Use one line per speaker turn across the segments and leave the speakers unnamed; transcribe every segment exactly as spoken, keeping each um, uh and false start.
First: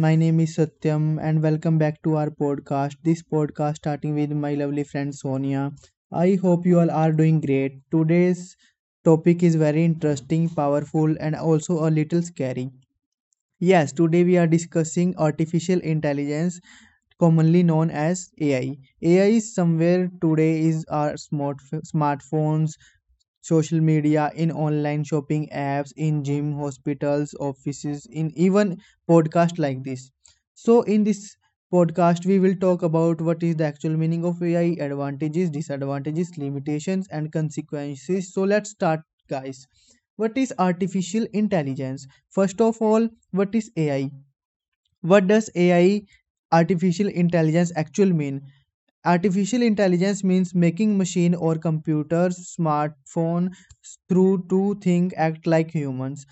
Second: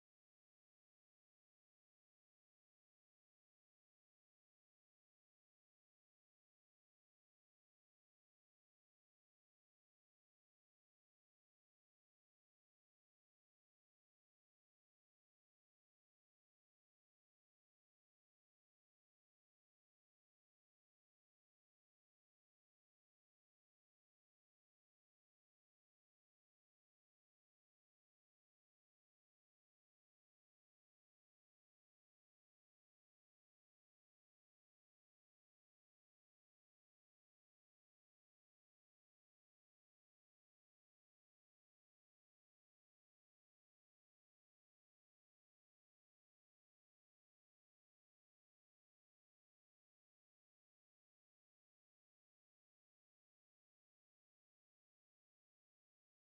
my name is Satyam and welcome back to our podcast. This podcast starting with my lovely friend Sonia. I hope you all are doing great. Today's topic is very interesting, powerful and also a little scary. Yes, today we are discussing artificial intelligence, commonly known as A I. A I is somewhere today is our smart smartphones, social media, in online shopping apps, in gym, hospitals, offices, in even podcast like this. So in this podcast we will talk about what is the actual meaning of A I, advantages, disadvantages, limitations and consequences. So let's start guys. What is artificial intelligence? First of all, what is ai what does ai artificial intelligence actual mean artificial intelligence means making machine or computers smartphone through to think act like humans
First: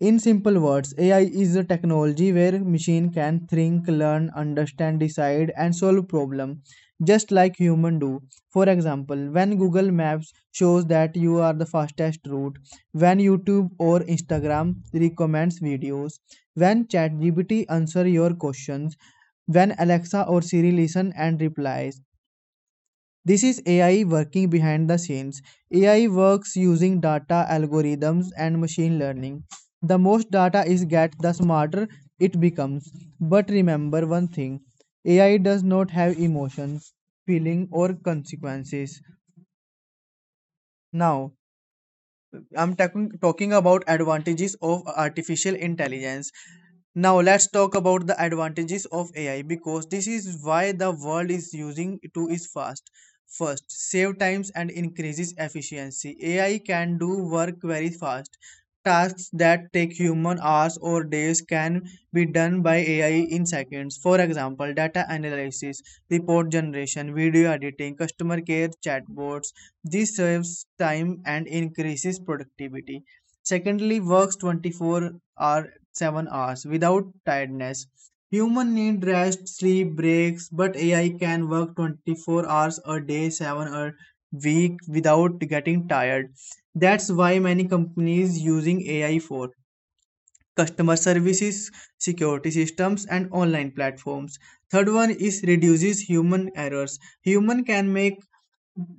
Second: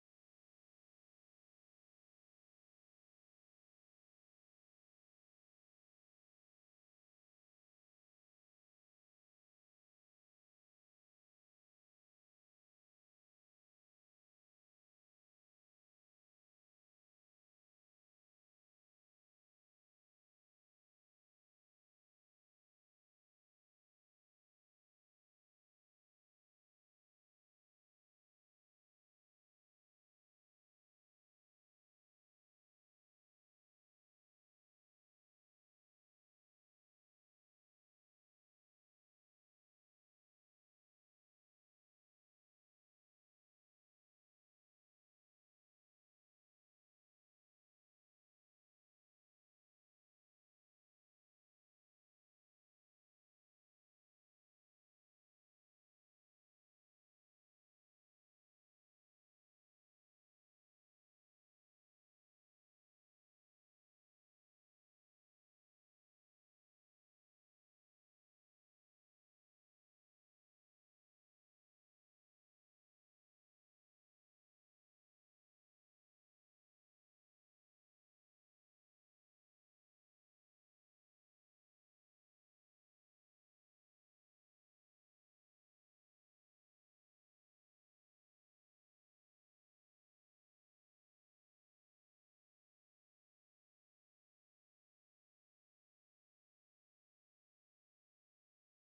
in simple words ai is a technology where machine can think learn understand decide and solve problem just like human do for example when google maps shows that you are the fastest route when youtube or instagram recommends videos when chatgpt answer your questions when alexa or siri listen and replies this is A I working behind the scenes. A I works using data algorithms and machine learning. The most data is get, the smarter it becomes. But remember one thing, A I does not have emotions, feeling, or consequences. Now, I'm talking talking about advantages of artificial intelligence. Now let's talk about the advantages of A I because this is why the world is using to is fast. First, save times and increases efficiency. A I can do work very fast. Tasks that take human hours or days can be done by A I in seconds. For example, data analysis, report generation, video editing, customer care chatbots, this saves time and increases productivity. Secondly, works twenty-four or seven hours without tiredness. Human need rest, sleep, breaks, but A I can work twenty-four hours a day, seven a week without getting tired. That's why many companies using A I for customer services, security systems and online platforms. Third one is reduces human errors. Human can make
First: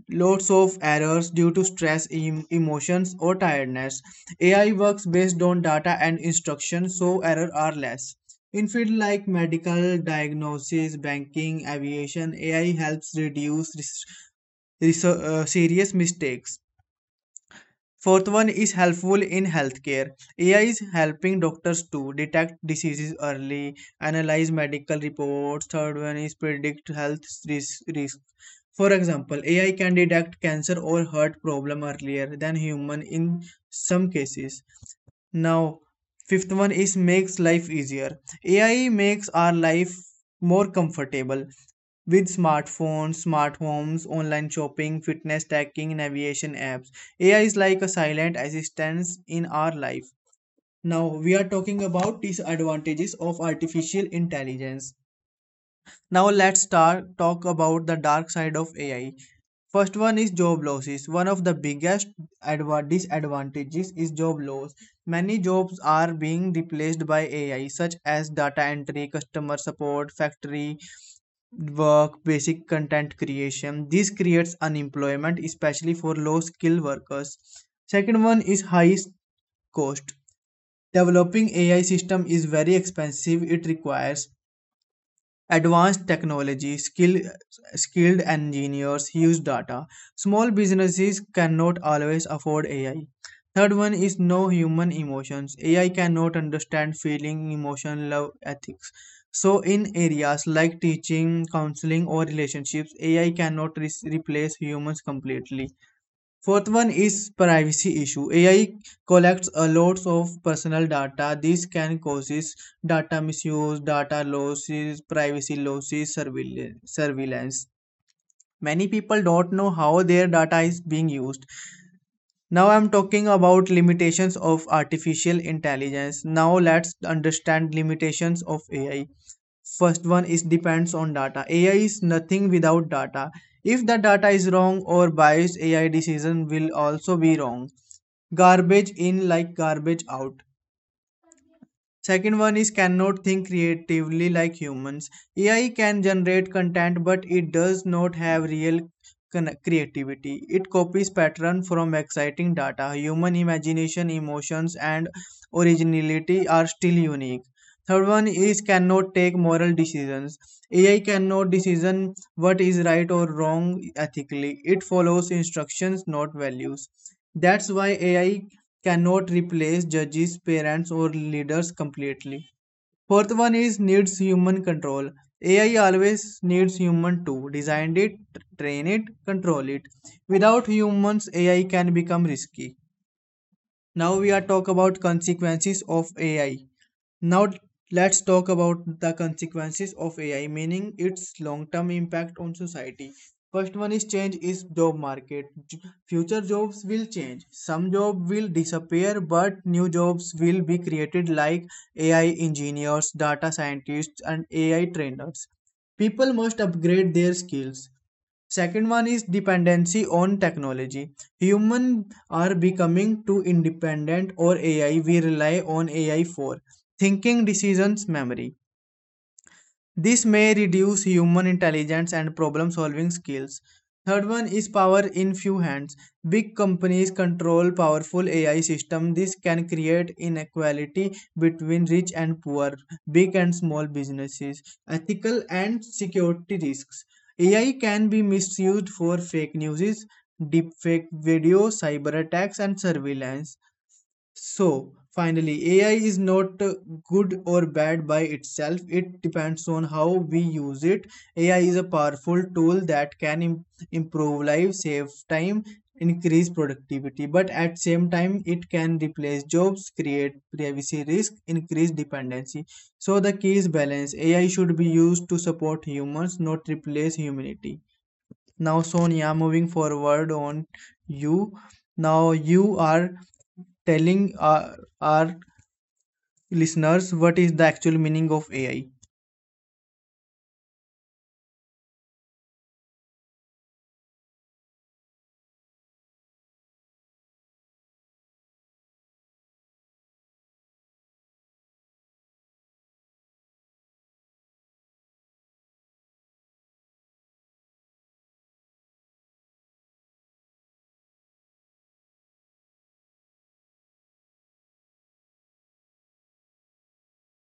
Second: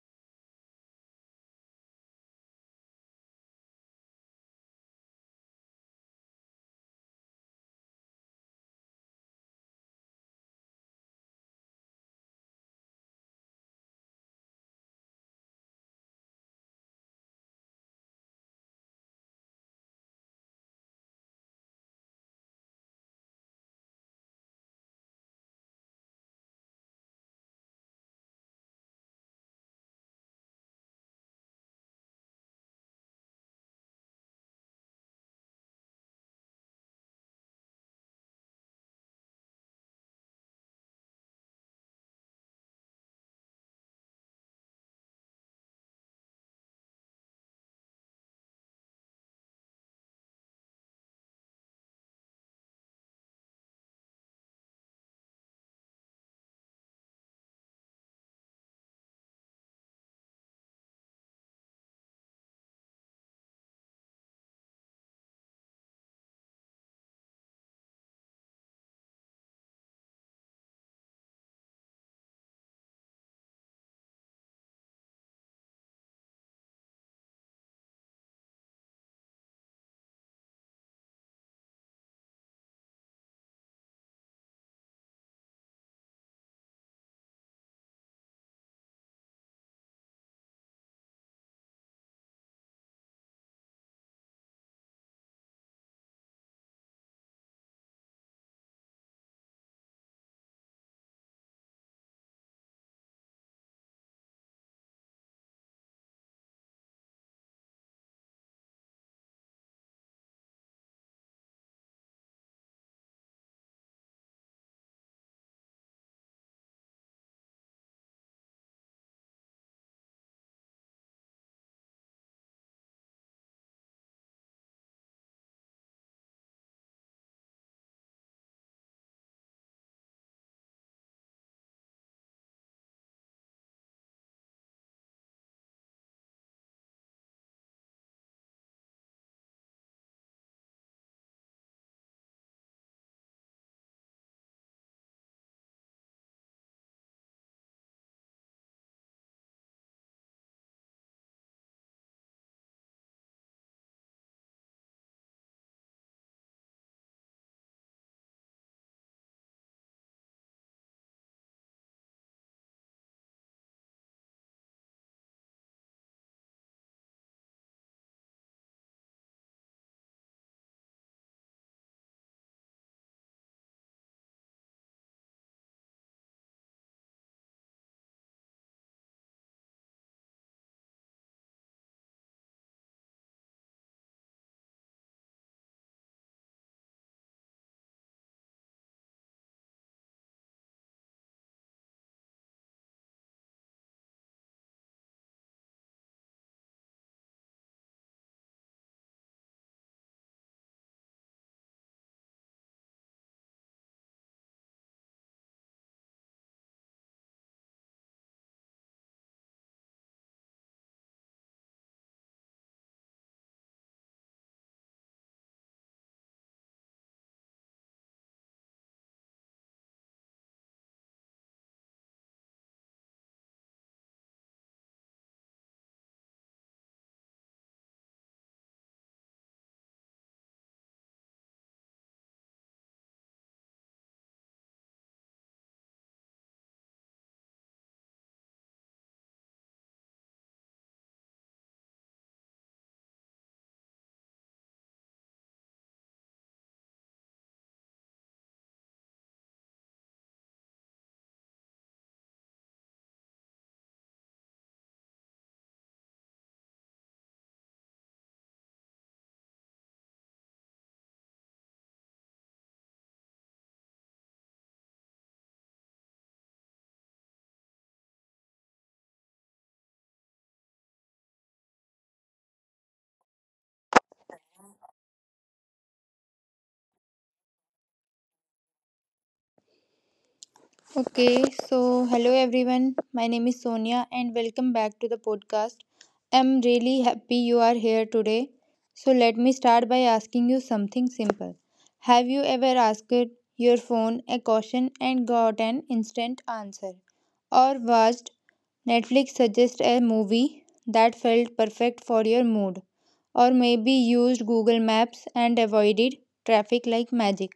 lots of errors due to stress, em- emotions, or tiredness. A I works based on data and instructions, so errors are less. In fields like medical, diagnosis, banking, aviation, A I helps reduce res- res- uh, serious mistakes. Fourth one is helpful in healthcare. A I is helping doctors to detect diseases early, analyze medical reports. Third one is predict health risk. risk. For example, A I can detect cancer or heart problem earlier than human in some cases. Now, fifth one is makes life easier. A I makes our life more comfortable with smartphones, smart homes, online shopping, fitness tracking, navigation apps. A I is like a silent assistant in our life. Now we are talking about disadvantages of artificial intelligence. Now let's start talk about the dark side of A I. First one is job losses. One of the biggest disadvantages is job loss. Many jobs are being replaced by A I, such as data entry, customer support, factory work, basic content creation. This creates unemployment, especially for low skilled workers. Second one is high cost. Developing A I system is very expensive. It requires advanced technology skill, skilled engineers use data, small businesses cannot always afford ai. Third one is no human emotions, ai cannot understand feeling emotion love ethics. So in areas like teaching counseling or relationships ai cannot re- replace humans completely. Fourth one is privacy issue. A I collects a lot of personal data. This can cause data misuse, data losses, privacy losses, surveillance. Many people don't know how their data is being used. Now I'm talking about limitations of artificial intelligence. Now let's understand limitations of A I. First one is depends on data. A I is nothing without data. If the data is wrong or biased, A I decision will also be wrong. Garbage in like garbage out. Second one is cannot think creatively like humans. A I can generate content, but it does not have real con- creativity. It copies pattern from exciting data. Human imagination, emotions, and originality are still unique. Third one is cannot take moral decisions. A I cannot decision what is right or wrong ethically. It follows instructions, not values. That's why A I cannot replace judges, parents, or leaders completely. Fourth one is needs human control. A I always needs human to design it, train it, control it. Without humans, A I can become risky. Now we are talk about consequences of A I. Now let's talk about the consequences of A I, meaning its long-term impact on society. First one is change is job market. Future jobs will change. Some jobs will disappear, but new jobs will be created like A I engineers, data scientists, and A I trainers. People must upgrade their skills. Second one is dependency on technology. Humans are becoming too independent or A I. We rely on A I for thinking, decisions, memory. This may reduce human intelligence and problem solving skills. Third one is power in few hands. Big companies control powerful A I system. This can create inequality between rich and poor, big and small businesses, ethical and security risks. A I can be misused for fake news, deepfake videos, cyber attacks and surveillance. So finally, A I is not uh, good or bad by itself. It depends on how we use it. A I is a powerful tool that can im- improve lives, save time, increase productivity, but at same time it can replace jobs, create privacy risk, increase dependency. So the key is balance. A I should be used to support humans, not replace humanity. Now, Sonia, moving forward on you. Now, you are telling our, our listeners what is the actual meaning of A I.
Okay, so hello everyone. My name is Sonia and welcome back to the podcast. I'm really happy you are here today. So let me start by asking you something simple. Have you ever asked your phone a question and got an instant answer? Or watched Netflix suggest a movie that felt perfect for your mood? Or maybe used Google Maps and avoided traffic like magic?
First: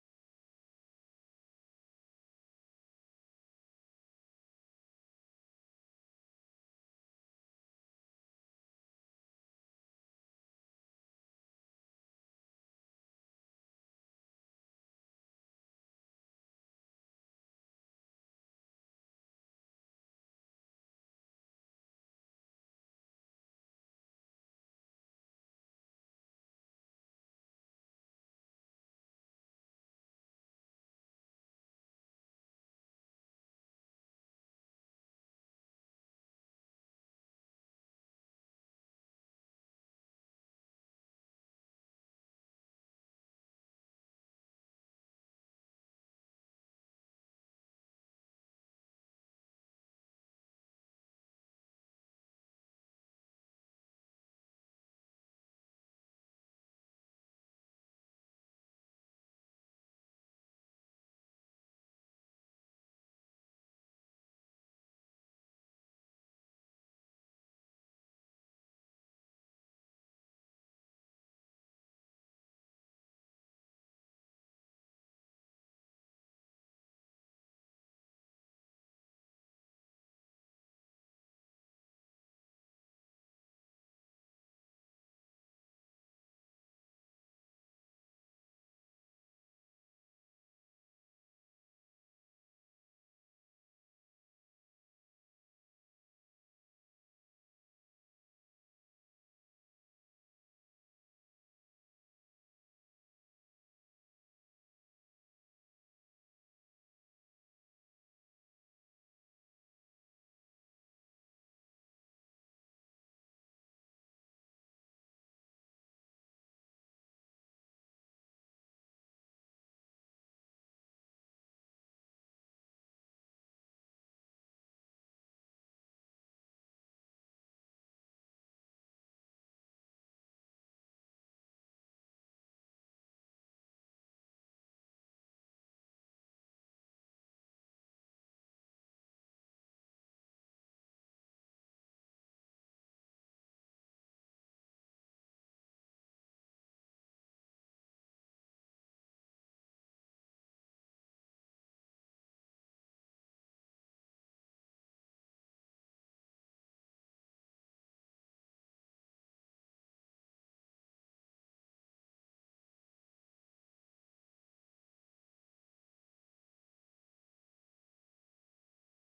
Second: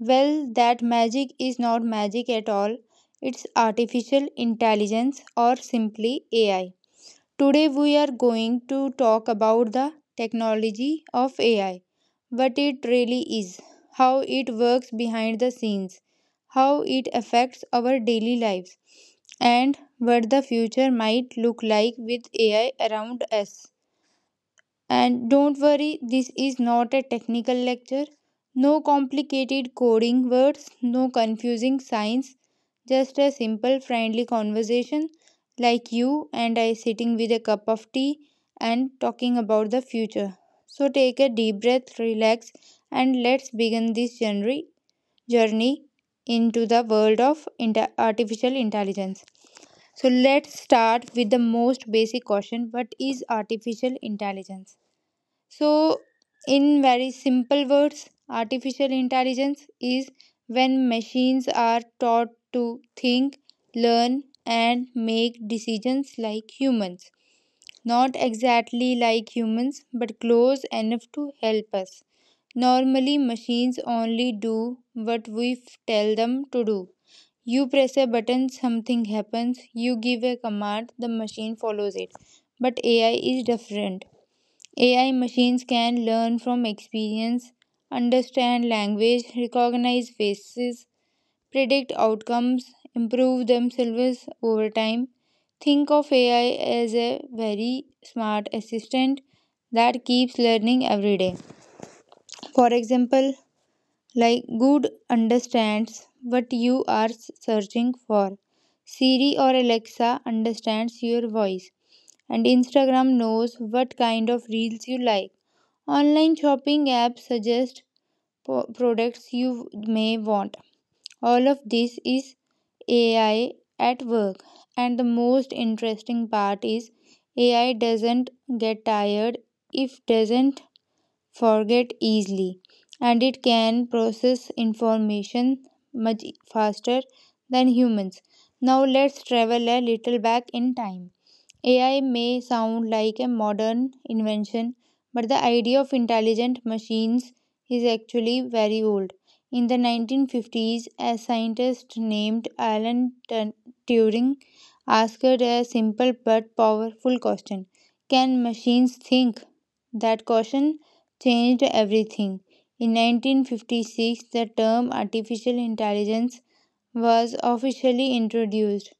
Well, that magic is not magic at all. It's artificial intelligence or simply A I. Today, we are going to talk about the technology of A I, what it really is, how it works behind the scenes, how it affects our daily lives, and what the future might look like with A I around us. And don't worry, this is not a technical lecture. No complicated coding words, no confusing science, just a simple friendly conversation like you and I sitting with a cup of tea and talking about the future. So take a deep breath, relax, and let's begin this journey journey into the world of inter- artificial intelligence. So let's start with the most basic question: what is artificial intelligence? So, in very simple words, artificial intelligence is when machines are taught to think, learn, and make decisions like humans. Not exactly like humans, but close enough to help us. Normally, machines only do what we f- tell them to do. You press a button, something happens. You give a command, the machine follows it. But A I is different. A I machines can learn from experience, understand language, recognize faces, predict outcomes, improve themselves over time. Think of A I as a very smart assistant that keeps learning every day. For example, like Good understands what you are s- searching for. Siri or Alexa understands your voice, and Instagram knows what kind of reels you like. Online shopping apps suggest po- products you may want. All of this is A I at work. And the most interesting part is A I doesn't get tired, if doesn't forget easily, and it can process information much faster than humans. Now let's travel a little back in time. A I may sound like a modern invention, but the idea of intelligent machines is actually very old. In the nineteen fifties, a scientist named Alan Tun- Turing asked a simple but powerful question: can machines think? That question changed everything. In nineteen fifty-six, the term artificial intelligence was officially introduced.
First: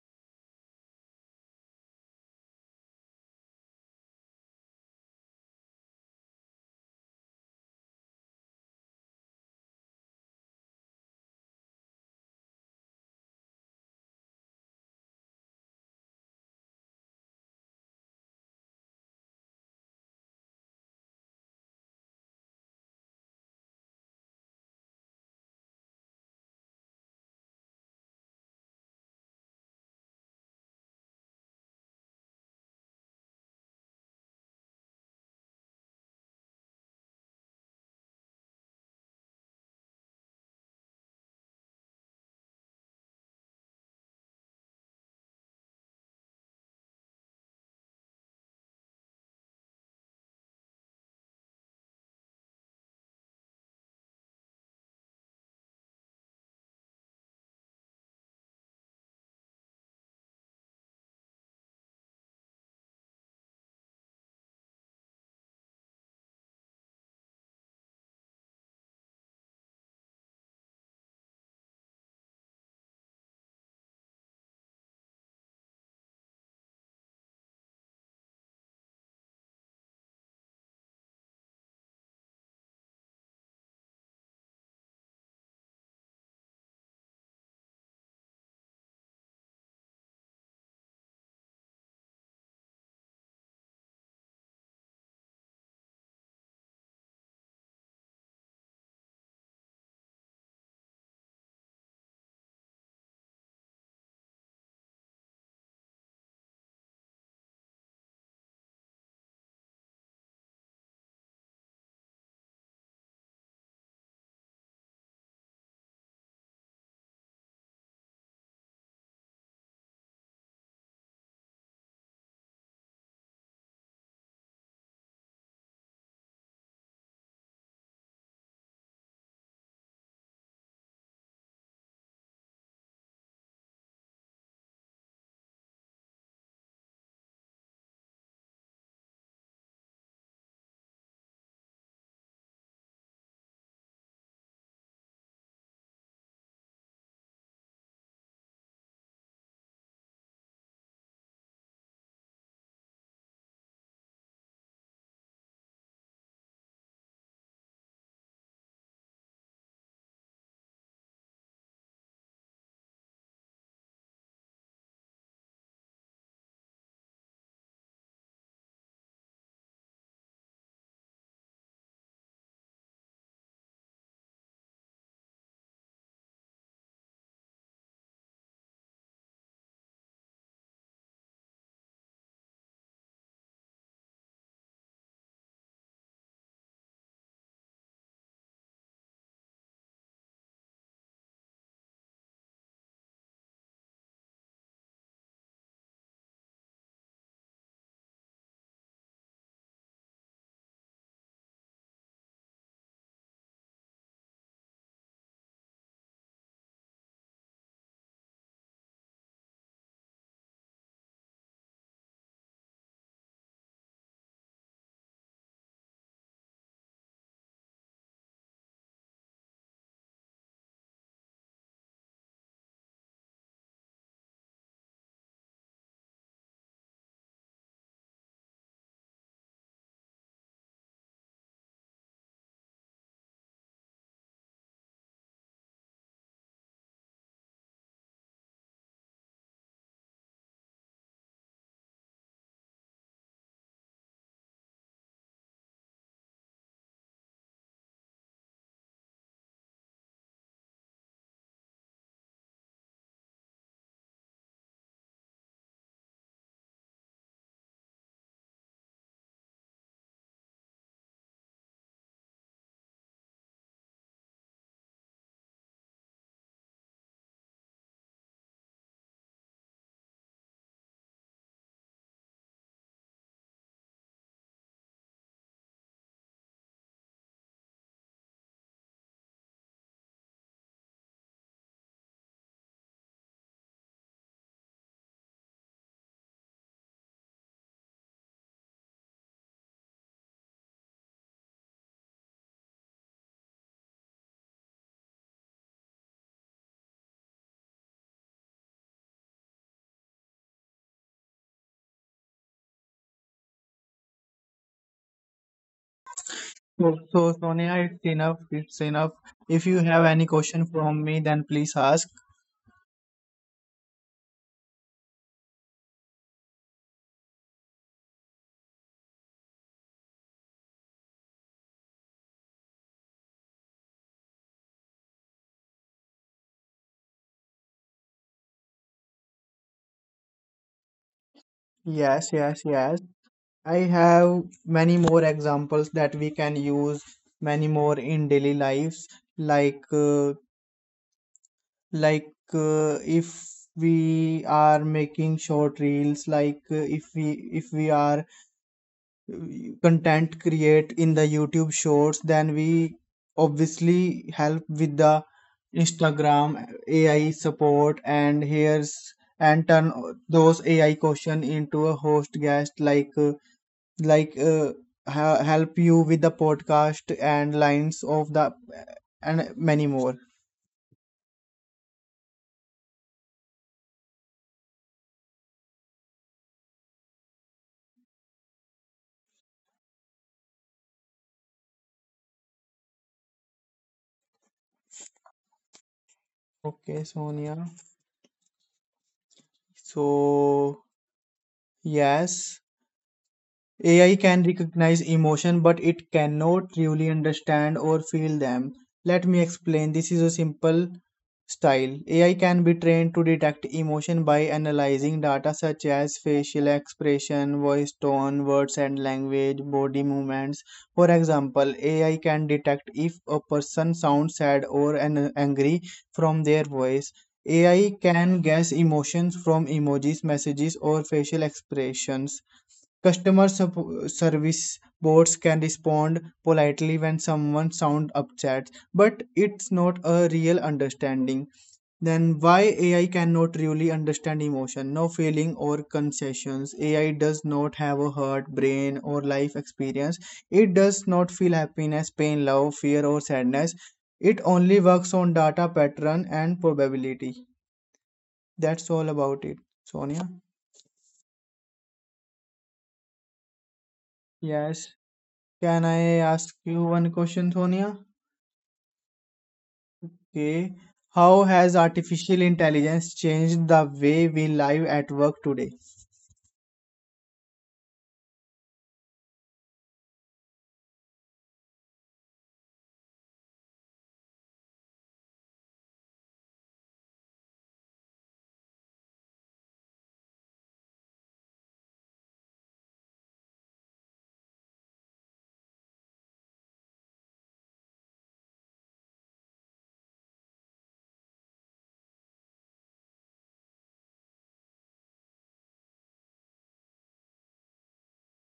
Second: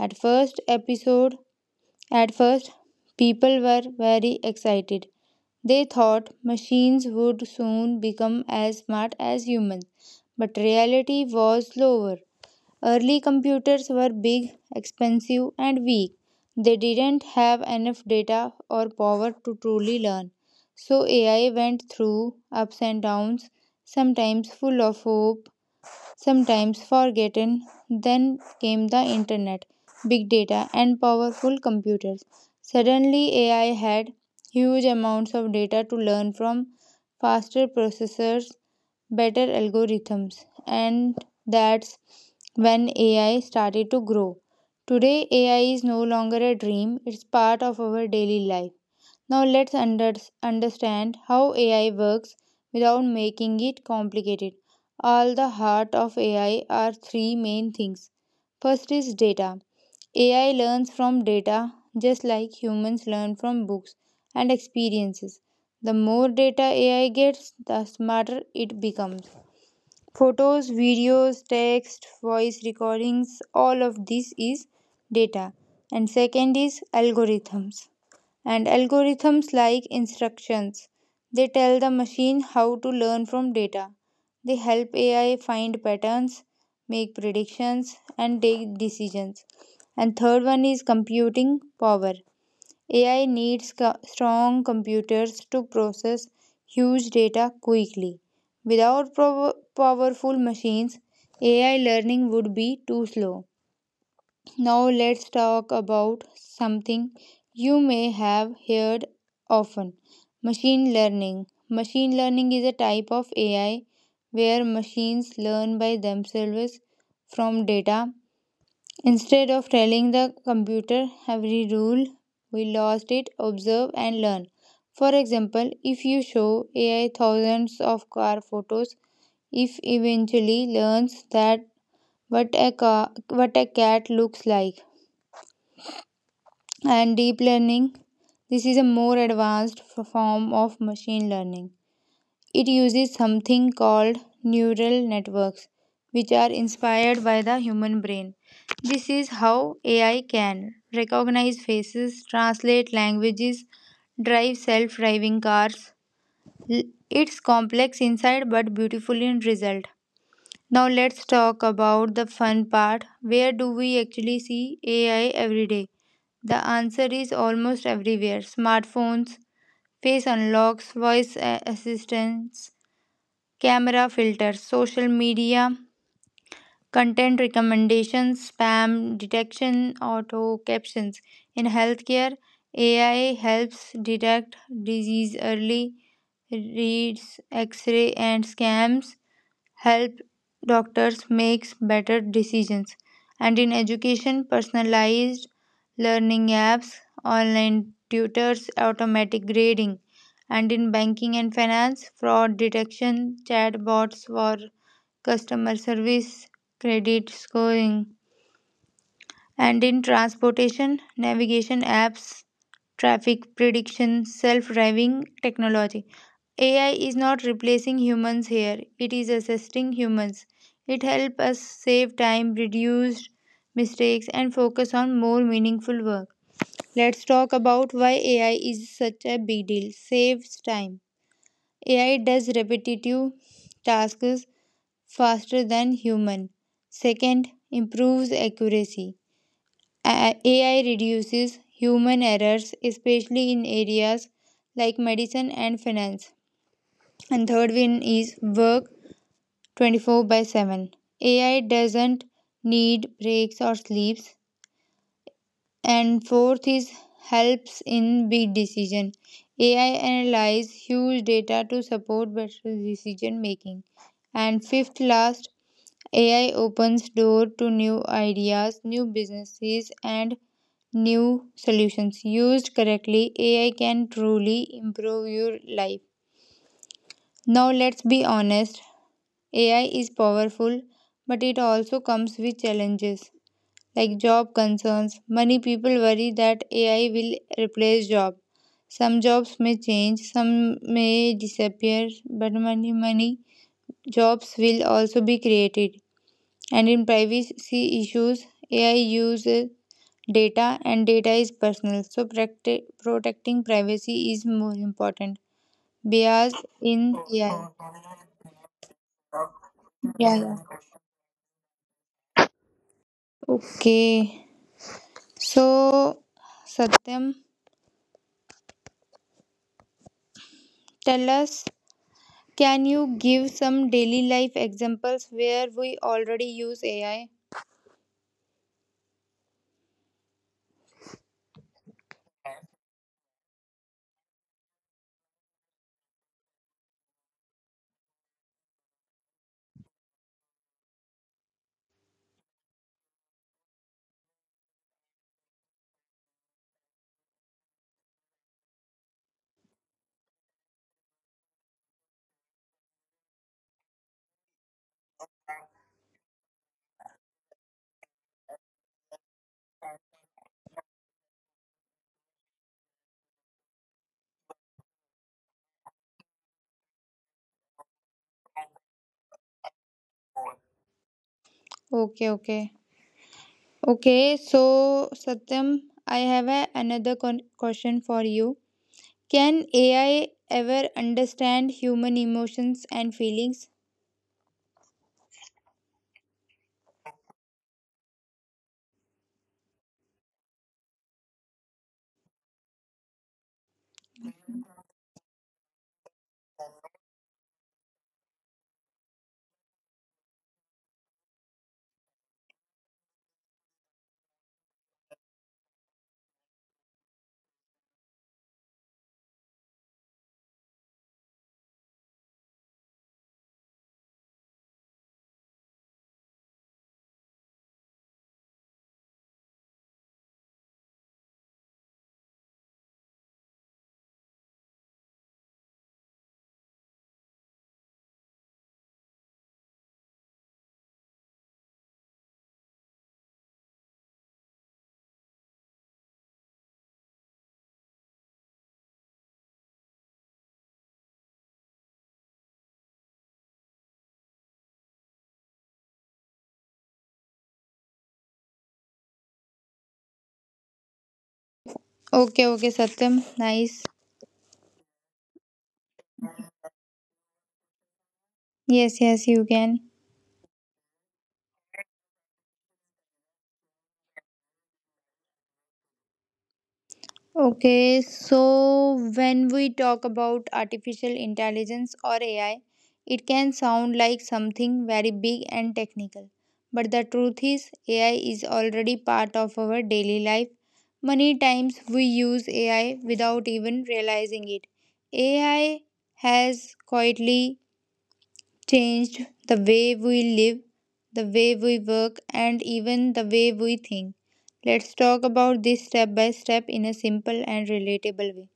At first episode at first, people were very excited. They thought machines would soon become as smart as humans, but reality was slower. Early computers were big, expensive, and weak. They didn't have enough data or power to truly learn. So, A I went through ups and downs, sometimes full of hope, sometimes forgotten. Then came the internet, big data, and powerful computers. Suddenly, A I had huge amounts of data to learn from, faster processors, better algorithms, and that's when A I started to grow. Today, A I is no longer a dream, it's part of our daily life. Now let's under- understand how A I works without making it complicated. All the heart of A I are three main things. First is data. A I learns from data just like humans learn from books and experiences. The more data A I gets, the smarter it becomes. Photos, videos, text, voice recordings, all of this is data. And second is algorithms, and algorithms like instructions. They tell the machine how to learn from data. They help A I find patterns, make predictions, and take decisions. And third one is computing power. A I needs co- strong computers to process huge data quickly. Without prow- powerful machines, A I learning would be too slow. Now let's talk about something you may have heard often: machine learning. Machine learning is a type of A I where machines learn by themselves from data. Instead of telling the computer every rule, we lost it, observe and learn. For example, if you show A I thousands of car photos, if eventually learns that what a car, what a cat looks like. And deep learning, this is a more advanced f- form of machine learning. It uses something called neural networks, which are inspired by the human brain. This is how A I can recognize faces, translate languages, drive self driving cars. L- It's complex inside but beautiful in result. Now let's talk about the fun part. Where do we actually see A I every day? The answer is almost everywhere: smartphones, face unlocks, voice a- assistants, camera filters, social media, content recommendations, spam detection, auto captions. In healthcare, A I helps detect disease early, reads x ray and scans, help doctors make better decisions. And in education, personalized learning apps, online tutors, automatic grading. And in banking and finance, fraud detection, chatbots for customer service, credit scoring. And in transportation, navigation apps, traffic prediction, self driving technology. A I is not replacing humans here, it is assisting humans. It helps us save time, reduce mistakes, and focus on more meaningful work. Let's talk about why A I is such a big deal. Saves time. A I does repetitive tasks faster than human. Second, improves accuracy. A- AI reduces human errors, especially in areas like medicine and finance. And third one is work twenty-four by seven. A I doesn't need breaks or sleeps. And fourth is helps in big decision. A I analyze huge data to support better decision making. And fifth last, A I opens door to new ideas, new businesses and new solutions. Used correctly, A I can truly improve your life. Now let's be honest, A I is powerful, but it also comes with challenges like job concerns. Many people worry that A I will replace jobs. Some jobs may change, some may disappear, but many, many jobs will also be created. And in privacy issues, A I uses data and data is personal, so protect- protecting privacy is more important. Bias
So,
in
so,
A I.
Sonia, it's enough. It's enough. If you have any
Yeah, yeah.
question from me, then please ask.
Okay. So, Satyam, tell us, can you give some daily life examples where we already use A I?
Yes, yes, yes. I have many more examples that we can use, many more in daily lives, like uh, like uh, if we are making short reels like uh, if we if we are uh, content create in the youtube shorts then we obviously help with the instagram ai support and here's and turn those ai question into a host guest like uh, like uh, ha- help you with the podcast and lines of the and many more
Okay, okay. Okay, so Satyam, I have a, another con- question for you. Can A I ever understand human emotions and feelings?
okay sonia so yes, A I can recognize emotion, but it cannot truly understand or feel them. Let me explain. This is a simple style. A I can be trained to detect emotion by analyzing data such as facial expression, voice tone, words and language, body movements. For example, A I can detect if a person sounds sad or an- angry from their voice. A I can guess emotions from emojis, messages, or facial expressions. Customer sup- service bots can respond politely when someone sound upset, but it's not a real understanding. Then why A I cannot really understand emotion, no feeling or concessions? A I does not have a heart, brain, or life experience. It does not feel happiness, pain, love, fear, or sadness. It only works on data pattern and probability. That's all about it, Sonia.
Okay, okay, Satyam. Nice.
Yes. Can I ask you one question, Sonia?
Yes, yes, you can.
Okay. How has artificial intelligence changed the way we live at work today?
Okay, so when we talk about artificial intelligence or A I, it can sound like something very big and technical. But the truth is, A I is already part of our daily life. Many times we use A I without even realizing it. A I has quietly changed the way we live, the way we work, and even the way we think. Let's talk about this step by step in a simple and relatable way.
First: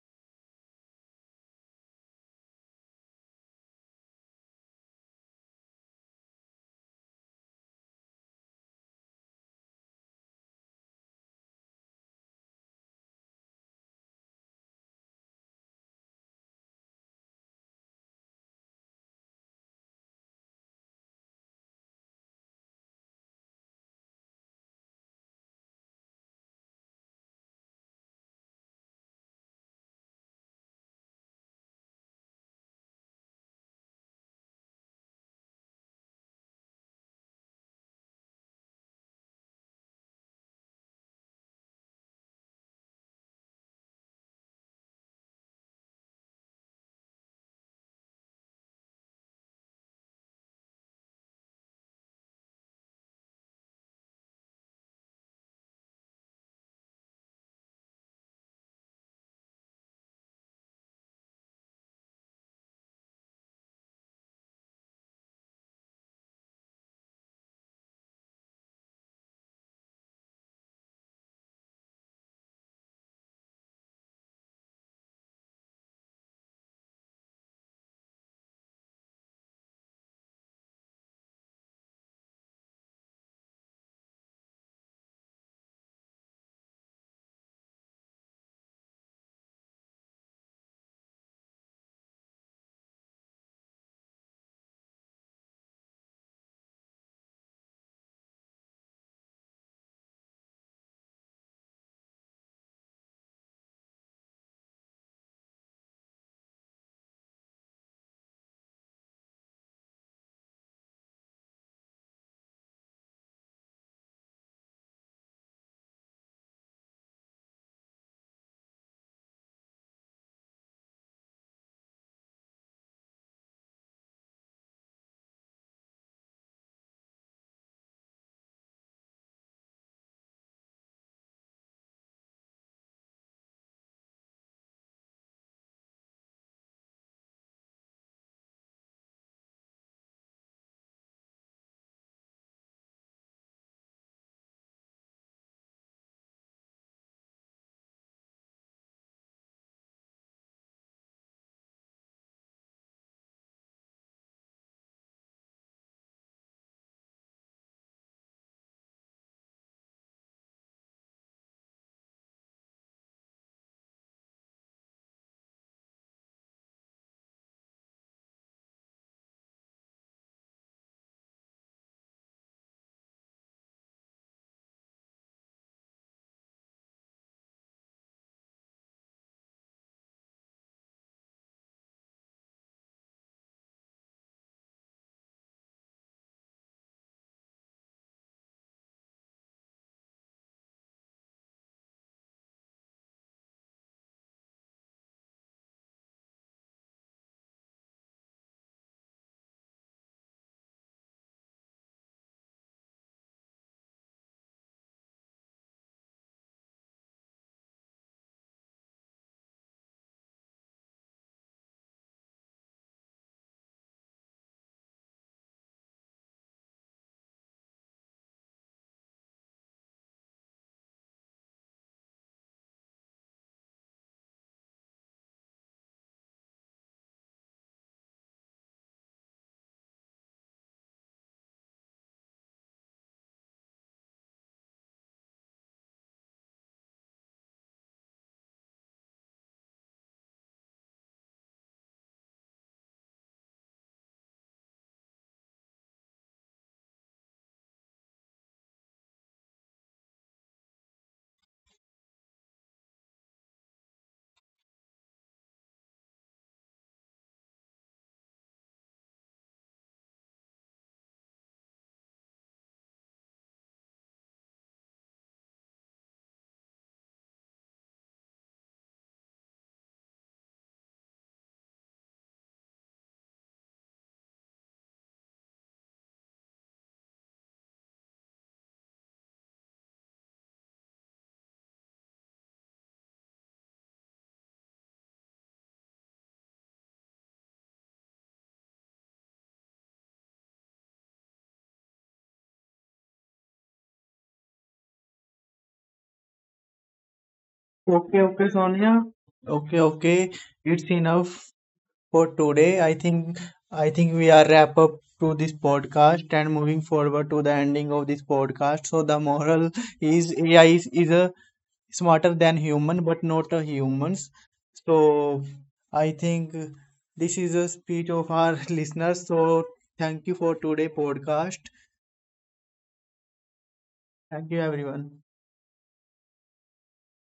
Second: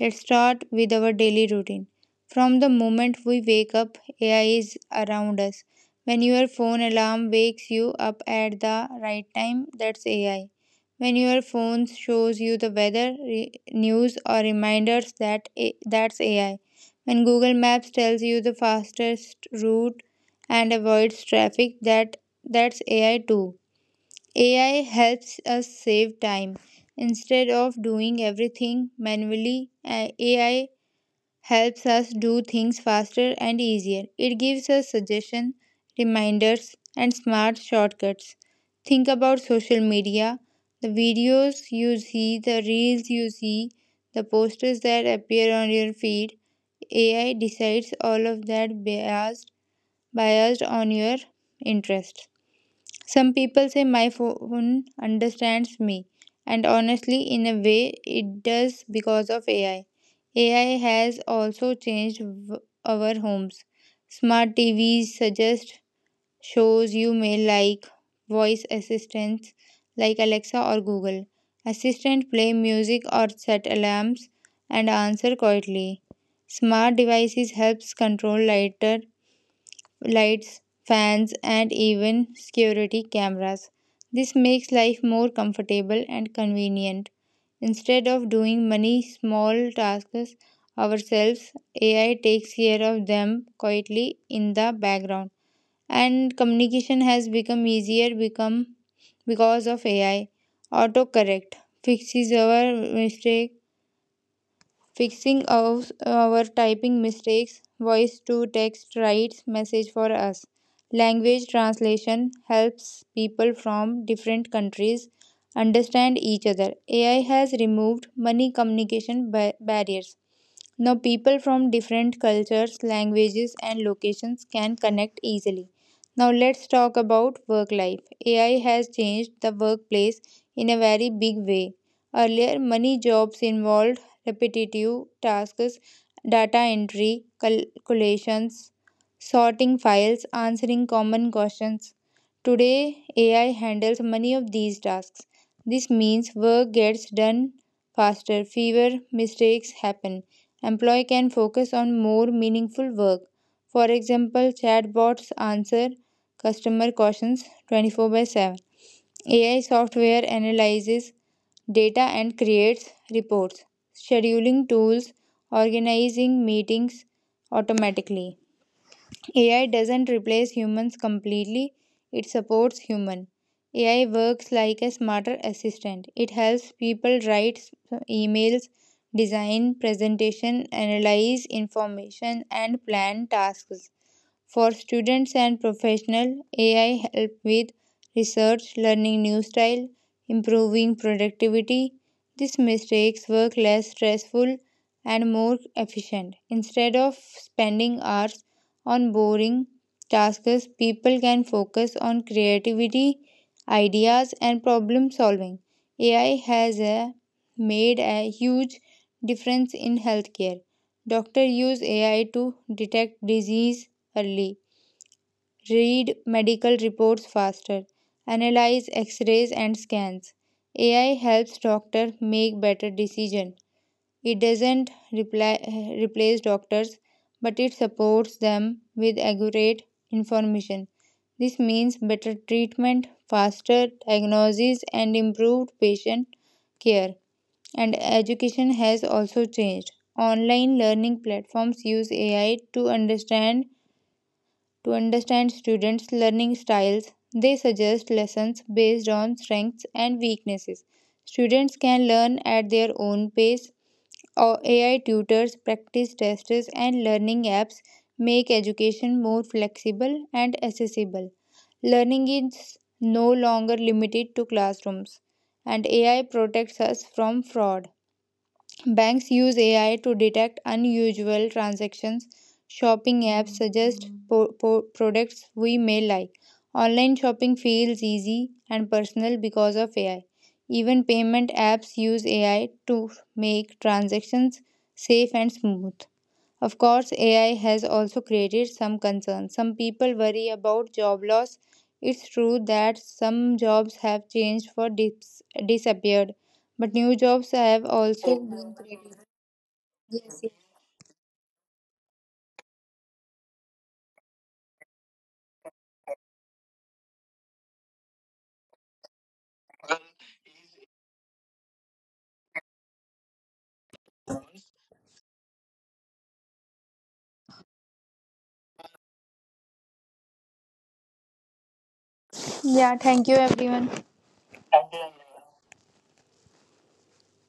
Let's start with our daily routine. From the moment we wake up, A I is around us. When your phone alarm wakes you up at the right time, that's A I. When your phone shows you the weather, re- news, or reminders, that A- that's A I. When Google Maps tells you the fastest route and avoids traffic, that that's A I too. A I helps us save time. Instead of doing everything manually, a- AI helps us do things faster and easier. It gives us suggestions, reminders, and smart shortcuts. Think about social media, the videos you see, the reels you see, the posters that appear on your feed. A I decides all of that biased, biased on your interest. Some people say my phone understands me, and honestly, in a way, it does because of A I. A I has also changed w- our homes. Smart T Vs suggest shows you may like, voice assistants like Alexa or Google. Assistant play music or set alarms and answer quietly. Smart devices helps control lighter lights, fans, and even security cameras. This makes life more comfortable and convenient. Instead of doing many small tasks ourselves, A I takes care of them quietly in the background. And communication has become easier become because of A I. Autocorrect fixes our mistake fixing our, our typing mistakes, voice to text writes message for us. Language translation helps people from different countries understand each other. A I has removed many communication ba- barriers. Now, people from different cultures, languages, and locations can connect easily. Now, let's talk about work life. A I has changed the workplace in a very big way. Earlier, many jobs involved repetitive tasks, data entry, calculations, sorting files, answering common questions. Today, A I handles many of these tasks. This means work gets done faster, fewer mistakes happen, employee can focus on more meaningful work. For example, chatbots answer customer questions twenty-four by seven. A I software analyzes data and creates reports. Scheduling tools organizing meetings automatically. A I doesn't replace humans completely, it supports human. A I works like a smarter assistant. It helps people write emails, design presentation, analyze information and plan tasks. For students and professionals, A I help with research, learning new style, improving productivity. This makes work less stressful and more efficient. Instead of spending hours on boring tasks, people can focus on creativity, ideas, and problem solving. A I has uh, made a huge difference in healthcare. Doctors use A I to detect disease, early, read medical reports faster, analyze x-rays and scans. A I helps doctors make better decisions. It doesn't reply, replace doctors, but it supports them with accurate information. This means better treatment, faster diagnoses, and improved patient care. And education has also changed. Online learning platforms use A I to understand to understand students' learning styles, they suggest lessons based on strengths and weaknesses. Students can learn at their own pace. Or A I tutors, practice tests, and learning apps make education more flexible and accessible. Learning is no longer limited to classrooms, and A I protects us from fraud. Banks use A I to detect unusual transactions. Shopping apps suggest po- po- products we may like. Online shopping feels easy and personal because of A I. Even payment apps use A I to make transactions safe and smooth. Of course, A I has also created some concerns. Some people worry about job loss. It's true that some jobs have changed or dis- disappeared, but new jobs have
Okay,
also
okay,
been
Sonia.
created.
Okay, okay.
Yes, yes.
It's enough for today. I think I think we are wrap up to this podcast and moving forward to the ending of this podcast. So the moral is A I is, is a smarter than human, but not a humans. So I think this is a speech of our listeners. So thank you for today podcast.
Yeah, thank you everyone.
Thank you, everyone.